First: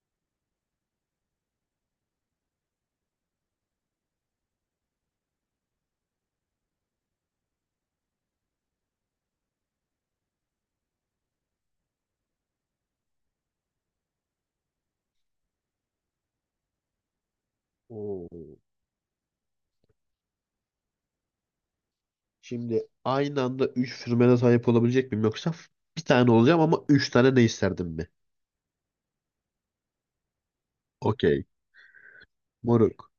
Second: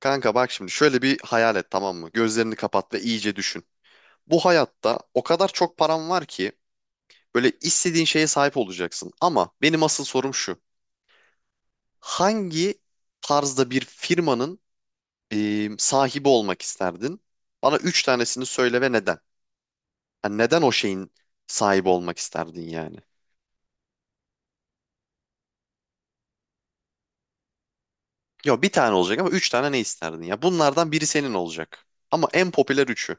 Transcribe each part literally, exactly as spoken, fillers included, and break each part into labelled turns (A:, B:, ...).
A: Kanka bak şimdi şöyle bir hayal et, tamam mı? Gözlerini kapat ve iyice düşün. Bu hayatta o kadar çok param var ki böyle istediğin şeye sahip olacaksın. Ama benim asıl sorum şu. Hangi tarzda bir firmanın e, sahibi olmak isterdin? Bana üç tanesini
B: Oo.
A: söyle ve neden? Yani neden o şeyin sahibi olmak isterdin
B: Şimdi
A: yani?
B: aynı anda üç sürmene sahip olabilecek miyim, yoksa bir tane olacağım ama üç tane ne isterdim mi?
A: Yok, bir tane olacak ama üç tane ne isterdin ya? Bunlardan biri senin
B: Okey.
A: olacak. Ama en popüler
B: Moruk.
A: üçü.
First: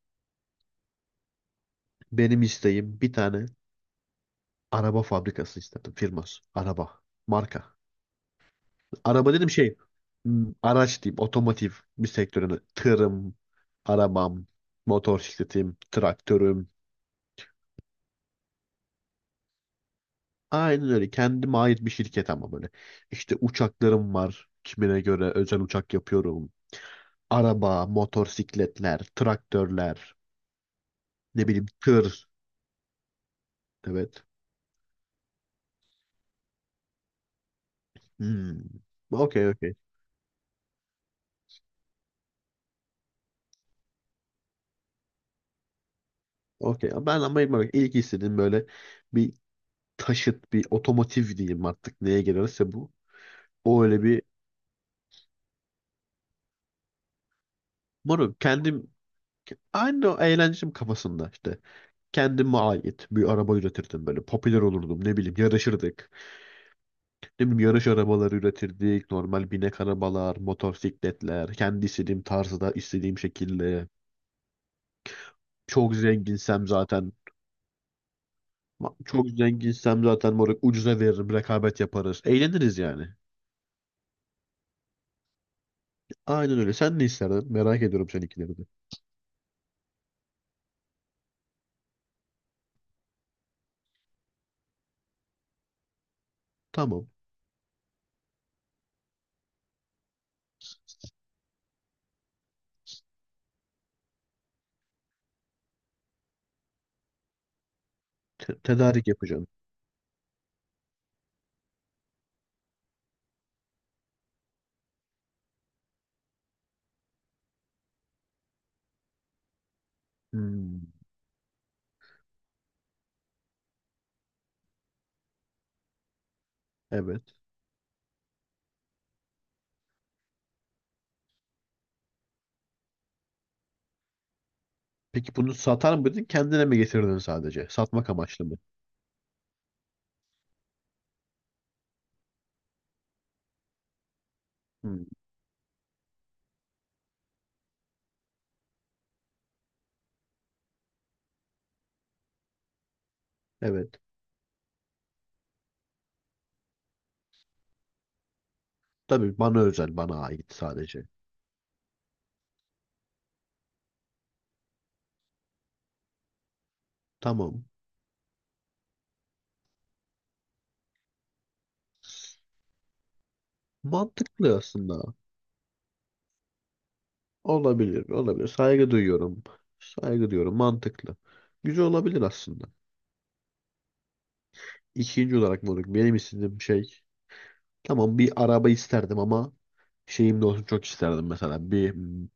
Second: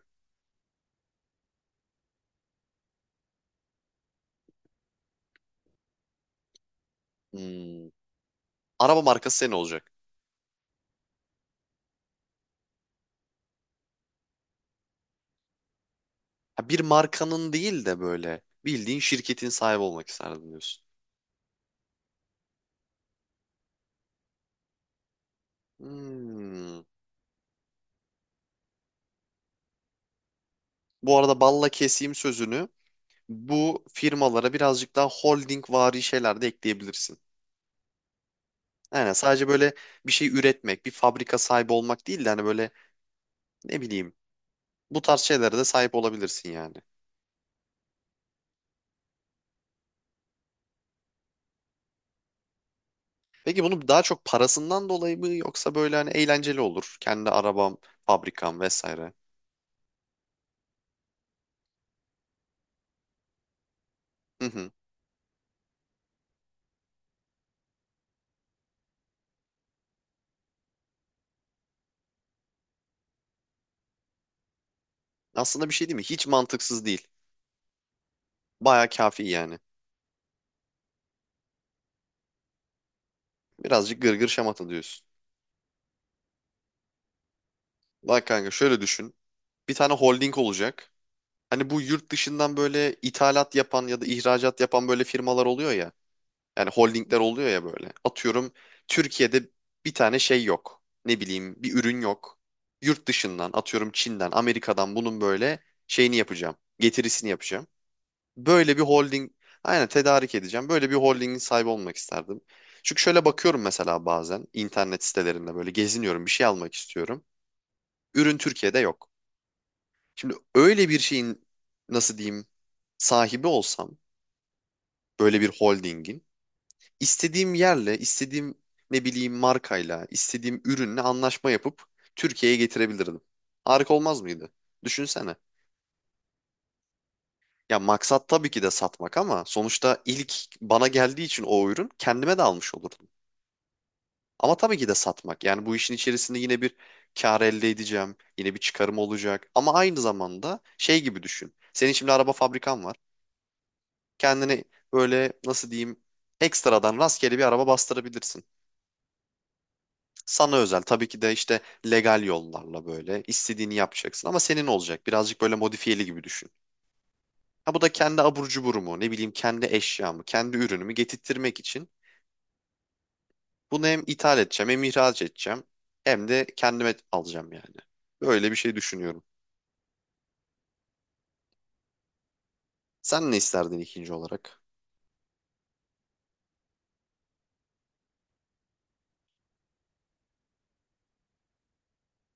B: Benim isteğim bir tane araba fabrikası isterdim. Firması. Araba. Marka.
A: Hmm. Araba
B: Araba
A: markası
B: dedim
A: senin
B: şey
A: olacak.
B: hmm, araç diyeyim, otomotiv bir sektörüne tırım, arabam, motor sikletim,
A: Ha,
B: traktörüm.
A: bir markanın değil de böyle bildiğin şirketin sahibi olmak isterdim diyorsun.
B: Aynen öyle, kendime ait bir şirket ama böyle. İşte uçaklarım var, kimine göre özel uçak yapıyorum.
A: Hmm.
B: Araba, motorsikletler, traktörler,
A: Bu arada
B: ne bileyim
A: balla keseyim
B: tır.
A: sözünü. Bu
B: Evet.
A: firmalara birazcık daha holding vari şeyler de ekleyebilirsin.
B: Hmm.
A: Yani
B: Okey,
A: sadece böyle
B: okey.
A: bir şey üretmek, bir fabrika sahibi olmak değil de hani böyle ne bileyim bu tarz şeylere de sahip olabilirsin yani.
B: Okey. Ben ama bak, ilk istediğim böyle bir taşıt, bir otomotiv diyeyim, artık neye gelirse bu.
A: Peki
B: O
A: bunu daha
B: öyle bir...
A: çok parasından dolayı mı yoksa böyle hani eğlenceli olur. Kendi arabam,
B: Moruk
A: fabrikam
B: kendim...
A: vesaire.
B: Aynı o eğlencem kafasında işte. Kendime ait bir araba üretirdim böyle.
A: Hı
B: Popüler
A: hı.
B: olurdum, ne bileyim, yarışırdık. Ne bileyim, yarış arabaları üretirdik. Normal binek arabalar, motosikletler. Kendi istediğim tarzda, istediğim şekilde.
A: Aslında bir şey değil
B: Çok
A: mi? Hiç
B: zenginsem
A: mantıksız değil.
B: zaten.
A: Baya
B: ma-
A: kafi
B: Çok
A: yani.
B: zenginsem zaten moruk, ucuza veririm. Rekabet yaparız. Eğleniriz yani.
A: Birazcık gırgır şamata diyorsun.
B: Aynen öyle. Sen ne isterdin? Merak ediyorum
A: Bak kanka,
B: seninkileri de.
A: şöyle düşün. Bir tane holding olacak. Hani bu yurt dışından böyle ithalat yapan ya da ihracat yapan böyle firmalar oluyor ya. Yani
B: Tamam.
A: holdingler oluyor ya böyle. Atıyorum Türkiye'de bir tane şey yok. Ne bileyim bir ürün yok. Yurt dışından atıyorum Çin'den, Amerika'dan bunun böyle şeyini yapacağım. Getirisini yapacağım.
B: Te-
A: Böyle bir
B: tedarik
A: holding,
B: yapacağım.
A: aynen tedarik edeceğim. Böyle bir holdingin sahibi olmak isterdim. Çünkü şöyle bakıyorum, mesela bazen internet sitelerinde böyle geziniyorum, bir şey almak istiyorum. Ürün Türkiye'de yok. Şimdi öyle
B: Hmm,
A: bir şeyin nasıl diyeyim sahibi olsam, böyle bir holdingin,
B: evet.
A: istediğim yerle, istediğim ne bileyim markayla, istediğim ürünle anlaşma yapıp Türkiye'ye getirebilirdim. Harika olmaz mıydı? Düşünsene.
B: Peki bunu satar mıydın? Kendine mi getirdin sadece?
A: Ya
B: Satmak
A: maksat
B: amaçlı
A: tabii
B: mı?
A: ki de satmak ama sonuçta ilk bana geldiği için o ürün kendime de almış olurdum. Ama tabii ki de
B: Hmm.
A: satmak. Yani bu işin içerisinde yine bir kar elde edeceğim. Yine bir çıkarım olacak. Ama aynı zamanda şey gibi düşün. Senin şimdi araba fabrikan var.
B: Evet.
A: Kendini böyle nasıl diyeyim ekstradan rastgele bir araba bastırabilirsin.
B: Tabii, bana özel, bana ait
A: Sana özel
B: sadece.
A: tabii ki de, işte legal yollarla böyle istediğini yapacaksın ama senin olacak. Birazcık böyle modifiyeli gibi düşün.
B: Tamam.
A: Ha, bu da kendi abur cuburumu, ne bileyim kendi eşyamı, kendi ürünümü getirtmek için bunu hem ithal
B: Mantıklı
A: edeceğim hem
B: aslında.
A: ihraç edeceğim hem de kendime alacağım yani.
B: Olabilir, olabilir.
A: Böyle bir şey
B: Saygı
A: düşünüyorum.
B: duyuyorum. Saygı duyuyorum. Mantıklı. Güzel olabilir aslında.
A: Sen ne isterdin ikinci olarak?
B: İkinci olarak moruk, benim istediğim şey, tamam bir araba isterdim ama şeyim de olsun çok isterdim, mesela bir mm,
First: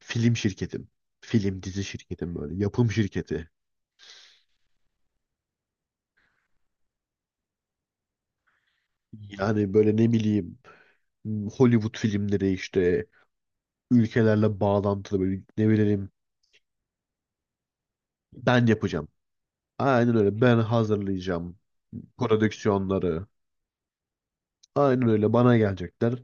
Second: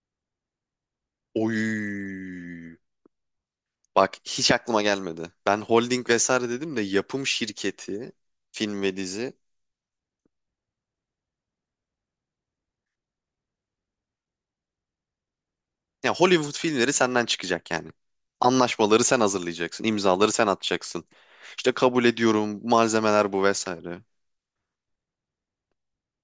B: film şirketim. Film, dizi şirketim, böyle
A: Oy.
B: yapım şirketi.
A: Bak, hiç aklıma gelmedi. Ben holding vesaire dedim de, yapım şirketi, film ve dizi.
B: Yani böyle ne bileyim, mm, Hollywood filmleri işte, ülkelerle bağlantılı böyle, ne bileyim,
A: Ya Hollywood filmleri senden çıkacak yani.
B: ben
A: Anlaşmaları
B: yapacağım.
A: sen hazırlayacaksın,
B: Aynen
A: imzaları
B: öyle.
A: sen
B: Ben
A: atacaksın.
B: hazırlayacağım
A: İşte kabul ediyorum,
B: prodüksiyonları.
A: malzemeler bu vesaire.
B: Aynen öyle. Bana gelecekler.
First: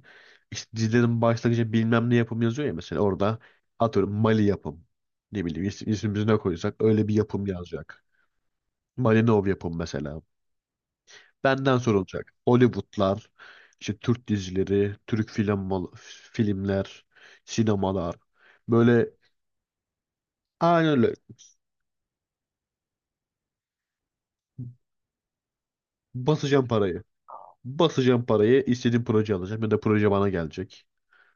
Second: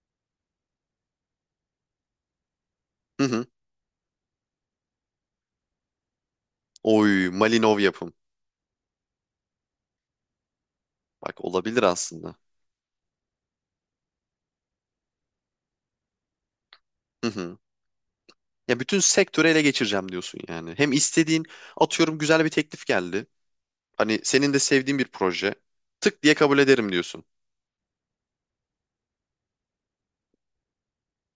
B: İşte dizilerin başlangıcı bilmem ne yapım yazıyor ya, mesela
A: Hı
B: orada
A: hı.
B: atıyorum Mali yapım. Ne bileyim, is ismimizi ne koysak öyle bir
A: Oy,
B: yapım
A: Malinov
B: yazacak.
A: yapım.
B: Malinov yapım mesela.
A: Bak
B: Benden
A: olabilir
B: sorulacak.
A: aslında.
B: Hollywoodlar, işte Türk dizileri, Türk film filmler,
A: Hı hı.
B: sinemalar.
A: Ya bütün
B: Böyle,
A: sektörü ele geçireceğim diyorsun yani. Hem
B: aynen öyle.
A: istediğin, atıyorum güzel bir teklif geldi. Hani senin de sevdiğin bir proje. Tık diye kabul
B: Basacağım
A: ederim
B: parayı.
A: diyorsun.
B: Basacağım parayı, istediğim proje alacağım ya da proje bana gelecek.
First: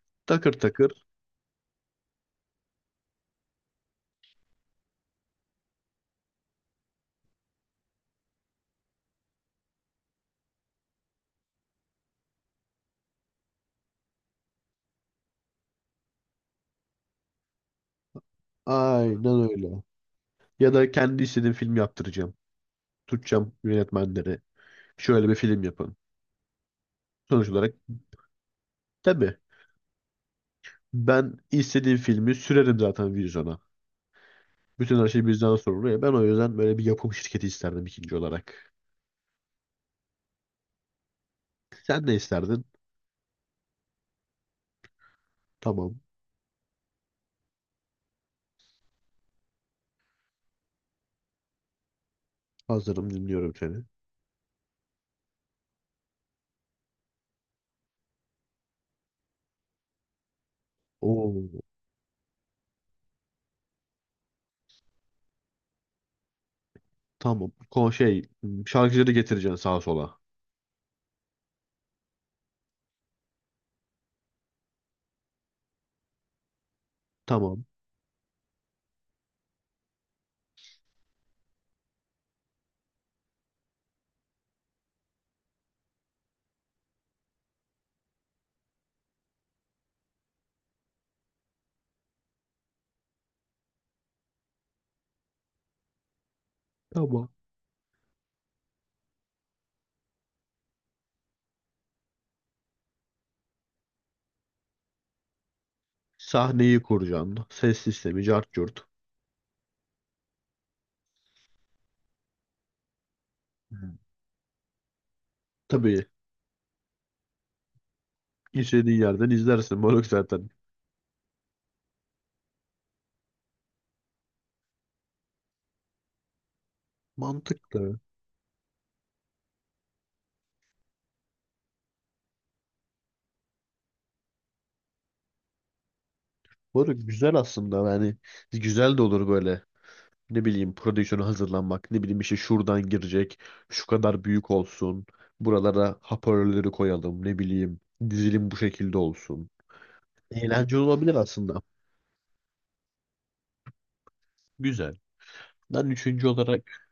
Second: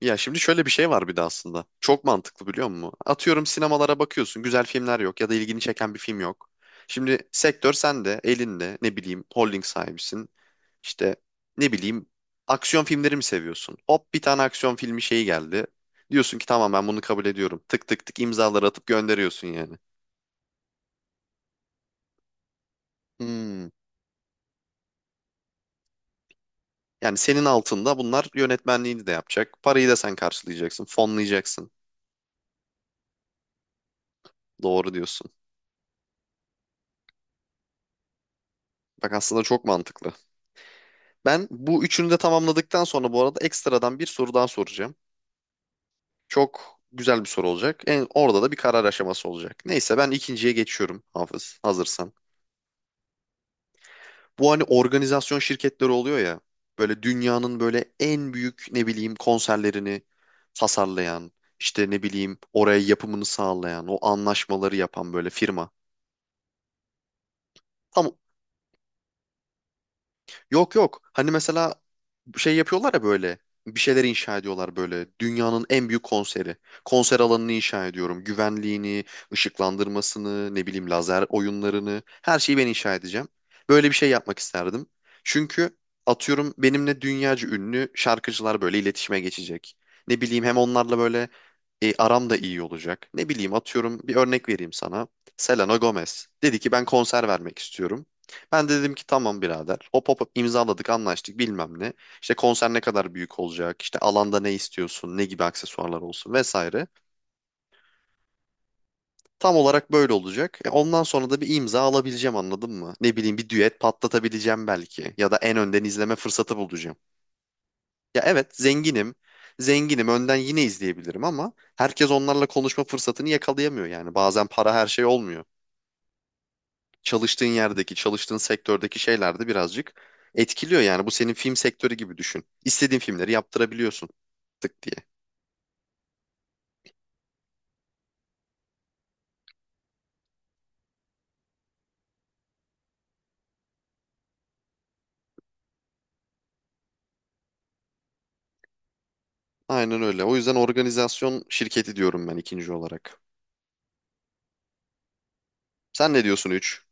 A: Ya şimdi
B: Takır
A: şöyle bir şey
B: takır.
A: var bir de aslında. Çok mantıklı biliyor musun? Atıyorum sinemalara bakıyorsun. Güzel filmler yok ya da ilgini çeken bir film yok. Şimdi sektör sende, elinde ne bileyim holding sahibisin. İşte ne bileyim aksiyon filmleri mi seviyorsun? Hop, bir tane aksiyon filmi şeyi geldi. Diyorsun ki tamam, ben bunu kabul ediyorum. Tık tık tık imzaları atıp gönderiyorsun
B: Aynen
A: yani.
B: öyle. Ya da kendi istediğim film yaptıracağım. Tutacağım
A: Hmm.
B: yönetmenleri. Şöyle bir film yapın.
A: Yani senin
B: Sonuç olarak
A: altında bunlar yönetmenliğini de
B: tabii,
A: yapacak. Parayı da sen karşılayacaksın,
B: ben
A: fonlayacaksın.
B: istediğim filmi sürerim zaten vizyona.
A: Doğru
B: Bütün her şey
A: diyorsun.
B: bizden sorumlu ya. Ben o yüzden böyle bir yapım şirketi isterdim ikinci olarak.
A: Bak aslında çok mantıklı. Ben bu
B: Sen
A: üçünü
B: ne
A: de
B: isterdin?
A: tamamladıktan sonra bu arada ekstradan bir soru daha soracağım.
B: Tamam.
A: Çok güzel bir soru olacak. En, orada da bir karar aşaması olacak. Neyse, ben ikinciye geçiyorum Hafız, hazırsan.
B: Hazırım, dinliyorum seni.
A: Bu hani organizasyon şirketleri oluyor ya. Böyle dünyanın böyle en büyük ne bileyim konserlerini tasarlayan,
B: Oo.
A: işte ne bileyim oraya yapımını sağlayan, o anlaşmaları yapan böyle firma.
B: Tamam. Ko
A: Tamam.
B: şey Şarkıcıları getireceksin sağa sola.
A: Yok yok. Hani mesela şey yapıyorlar ya böyle. Bir şeyler inşa ediyorlar böyle. Dünyanın en büyük konseri. Konser alanını
B: Tamam.
A: inşa ediyorum. Güvenliğini, ışıklandırmasını, ne bileyim lazer oyunlarını. Her şeyi ben inşa edeceğim. Böyle bir şey yapmak isterdim. Çünkü atıyorum benimle dünyaca ünlü şarkıcılar böyle iletişime geçecek. Ne bileyim hem onlarla böyle e, aram da iyi olacak. Ne bileyim atıyorum bir örnek vereyim sana. Selena Gomez dedi ki ben konser
B: Tamam.
A: vermek istiyorum. Ben de dedim ki tamam birader. Hop hop hop, imzaladık, anlaştık, bilmem ne. İşte konser ne kadar büyük olacak, işte alanda ne istiyorsun, ne gibi aksesuarlar olsun
B: Sahneyi
A: vesaire.
B: kuracaksın. Ses sistemi, cart curt.
A: Tam olarak böyle olacak. E, ondan sonra da bir imza alabileceğim, anladın mı? Ne bileyim bir
B: Hı.
A: düet patlatabileceğim belki, ya da en önden
B: Tabii,
A: izleme fırsatı bulacağım. Ya evet
B: istediğin
A: zenginim,
B: yerden izlersin moruk
A: zenginim, önden
B: zaten.
A: yine izleyebilirim ama herkes onlarla konuşma fırsatını yakalayamıyor yani. Bazen para her şey olmuyor. Çalıştığın yerdeki,
B: Mantıklı.
A: çalıştığın sektördeki şeyler de birazcık etkiliyor yani. Bu senin film sektörü gibi düşün. İstediğin filmleri yaptırabiliyorsun tık diye.
B: Moruk güzel aslında yani, güzel de olur böyle. Ne bileyim, prodüksiyona hazırlanmak. Ne bileyim işte, şuradan girecek. Şu kadar büyük olsun. Buralara hoparlörleri koyalım. Ne bileyim, dizilim bu şekilde olsun.
A: Aynen öyle. O yüzden
B: Eğlenceli olabilir
A: organizasyon
B: aslında.
A: şirketi diyorum ben ikinci olarak.
B: Güzel. Ben
A: Sen ne
B: üçüncü
A: diyorsun
B: olarak,
A: üç?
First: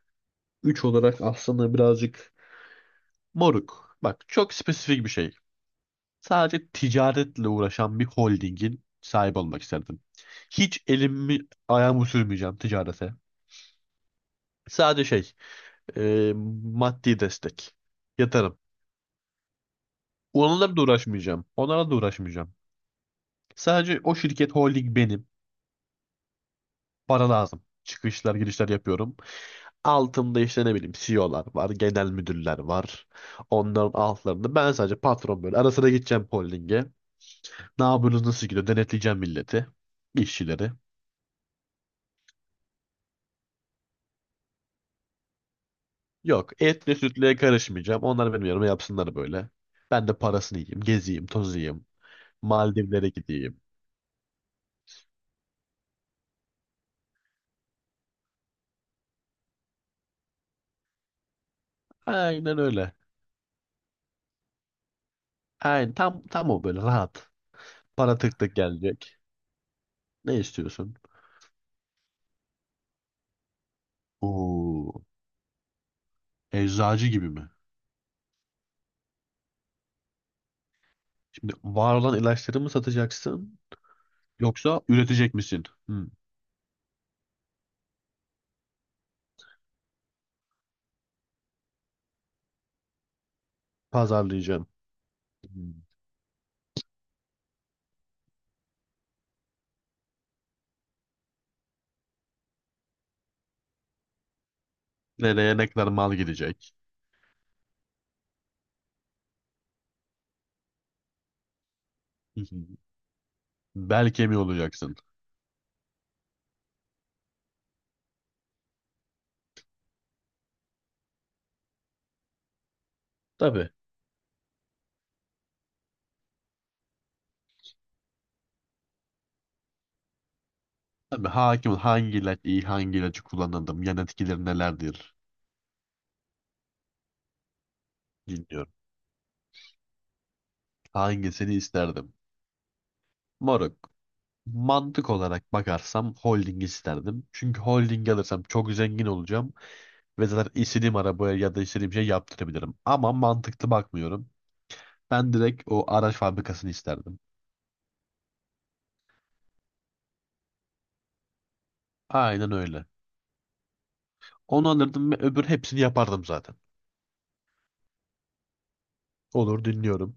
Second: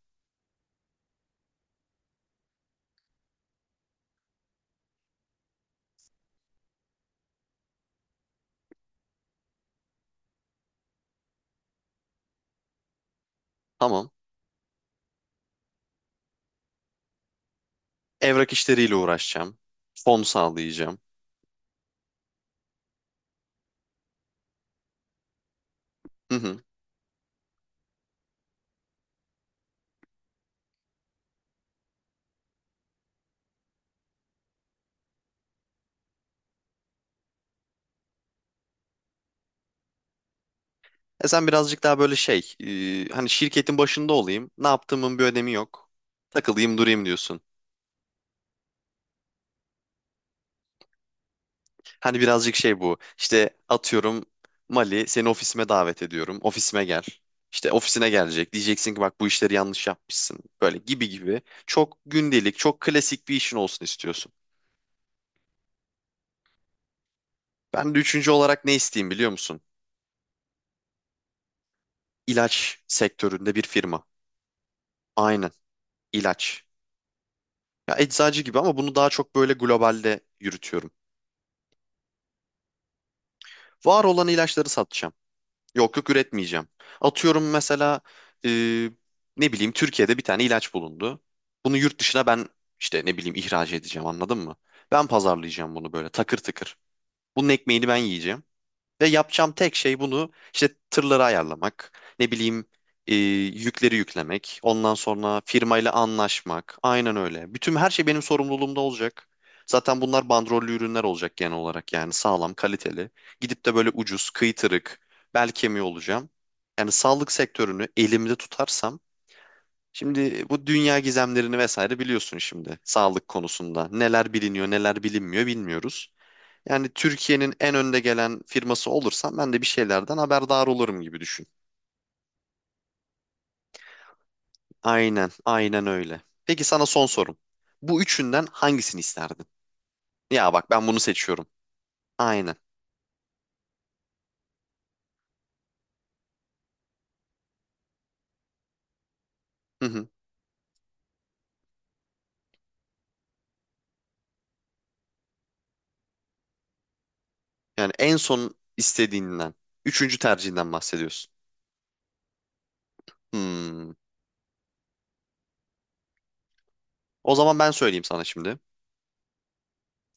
B: üç olarak aslında birazcık... Moruk, bak çok spesifik bir şey. Sadece ticaretle uğraşan bir holdingin sahibi olmak isterdim. Hiç elimi ayağımı sürmeyeceğim ticarete.
A: Tamam.
B: Sadece şey, e, maddi destek.
A: Evrak
B: Yatarım.
A: işleriyle uğraşacağım. Fon
B: Onlarla da
A: sağlayacağım.
B: uğraşmayacağım. Onlarla da uğraşmayacağım. Sadece o şirket, holding benim.
A: Hı hı.
B: Para lazım. Çıkışlar girişler yapıyorum. Altımda işte ne bileyim C E O'lar var, genel müdürler var. Onların altlarında ben sadece patron böyle. Ara sıra gideceğim holdinge. Ne yapıyorsunuz, nasıl gidiyor? Denetleyeceğim milleti, işçileri.
A: E sen birazcık daha böyle şey, e, hani şirketin başında olayım. Ne yaptığımın bir önemi yok.
B: Yok,
A: Takılayım
B: etle
A: durayım
B: sütle
A: diyorsun.
B: karışmayacağım. Onlar benim yanıma yapsınlar böyle. Ben de parasını yiyeyim. Gezeyim, tozayım.
A: Hani birazcık şey bu.
B: Maldivlere
A: İşte
B: gideyim.
A: atıyorum Mali, seni ofisime davet ediyorum. Ofisime gel. İşte ofisine gelecek. Diyeceksin ki bak, bu işleri yanlış yapmışsın. Böyle gibi gibi. Çok gündelik,
B: Aynen
A: çok
B: öyle.
A: klasik bir işin olsun istiyorsun.
B: Aynen tam tam o, böyle rahat.
A: Ben de
B: Para
A: üçüncü
B: tık tık
A: olarak ne isteyeyim
B: gelecek.
A: biliyor musun?
B: Ne istiyorsun?
A: İlaç sektöründe bir firma.
B: Oo,
A: Aynen, ilaç.
B: eczacı gibi mi?
A: Ya eczacı gibi ama bunu daha çok böyle globalde yürütüyorum.
B: Şimdi var olan ilaçları mı satacaksın?
A: Var olan ilaçları
B: Yoksa
A: satacağım.
B: üretecek misin?
A: Yok
B: Hmm,
A: yok, üretmeyeceğim. Atıyorum mesela e, ne bileyim Türkiye'de bir tane ilaç bulundu. Bunu yurt dışına ben işte ne bileyim ihraç edeceğim, anladın mı?
B: pazarlayacağım.
A: Ben
B: Hmm.
A: pazarlayacağım bunu böyle takır tıkır. Bunun ekmeğini ben yiyeceğim. Ve yapacağım tek şey bunu, işte tırları ayarlamak, ne bileyim e, yükleri yüklemek, ondan sonra
B: Nereye ne kadar
A: firmayla
B: mal gidecek?
A: anlaşmak. Aynen öyle. Bütün her şey benim sorumluluğumda olacak. Zaten bunlar bandrollü ürünler olacak genel olarak, yani
B: Hı
A: sağlam,
B: hı.
A: kaliteli. Gidip de böyle
B: Bel
A: ucuz,
B: kemiği olacaksın.
A: kıytırık, bel kemiği olacağım. Yani sağlık sektörünü elimde tutarsam, şimdi bu dünya gizemlerini vesaire biliyorsun şimdi sağlık
B: Tabii.
A: konusunda. Neler biliniyor, neler bilinmiyor bilmiyoruz. Yani Türkiye'nin en önde gelen firması olursam ben de bir şeylerden haberdar olurum gibi
B: Tabii,
A: düşün.
B: hakim ol. Hangi ilaç iyi, hangi ilacı kullanırdım, yan etkileri nelerdir,
A: Aynen, aynen öyle. Peki sana son sorum. Bu üçünden
B: dinliyorum.
A: hangisini isterdin? Ya bak ben bunu seçiyorum.
B: Hangisini isterdim?
A: Aynen.
B: Moruk. Mantık olarak bakarsam holding isterdim. Çünkü holding alırsam çok zengin olacağım
A: Hı hı.
B: ve zaten istediğim arabaya ya da istediğim şey yaptırabilirim. Ama mantıklı bakmıyorum. Ben direkt o araç fabrikasını isterdim.
A: Yani en son istediğinden, üçüncü tercihinden bahsediyorsun.
B: Aynen öyle.
A: Hmm.
B: Onu alırdım ve öbür hepsini yapardım zaten.
A: O zaman ben söyleyeyim sana şimdi.
B: Olur, dinliyorum.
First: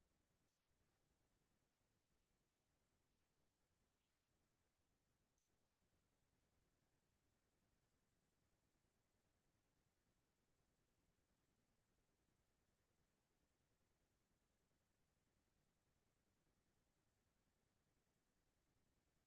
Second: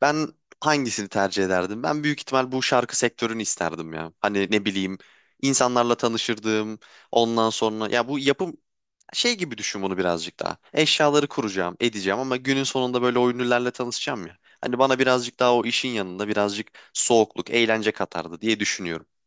A: Ben hangisini tercih ederdim? Ben büyük ihtimal bu şarkı sektörünü isterdim ya. Hani ne bileyim insanlarla tanışırdım. Ondan sonra ya bu yapım, şey gibi düşün bunu birazcık daha. Eşyaları kuracağım, edeceğim ama günün sonunda böyle o ünlülerle tanışacağım ya. Hani bana birazcık daha o işin yanında birazcık soğukluk, eğlence katardı diye düşünüyorum.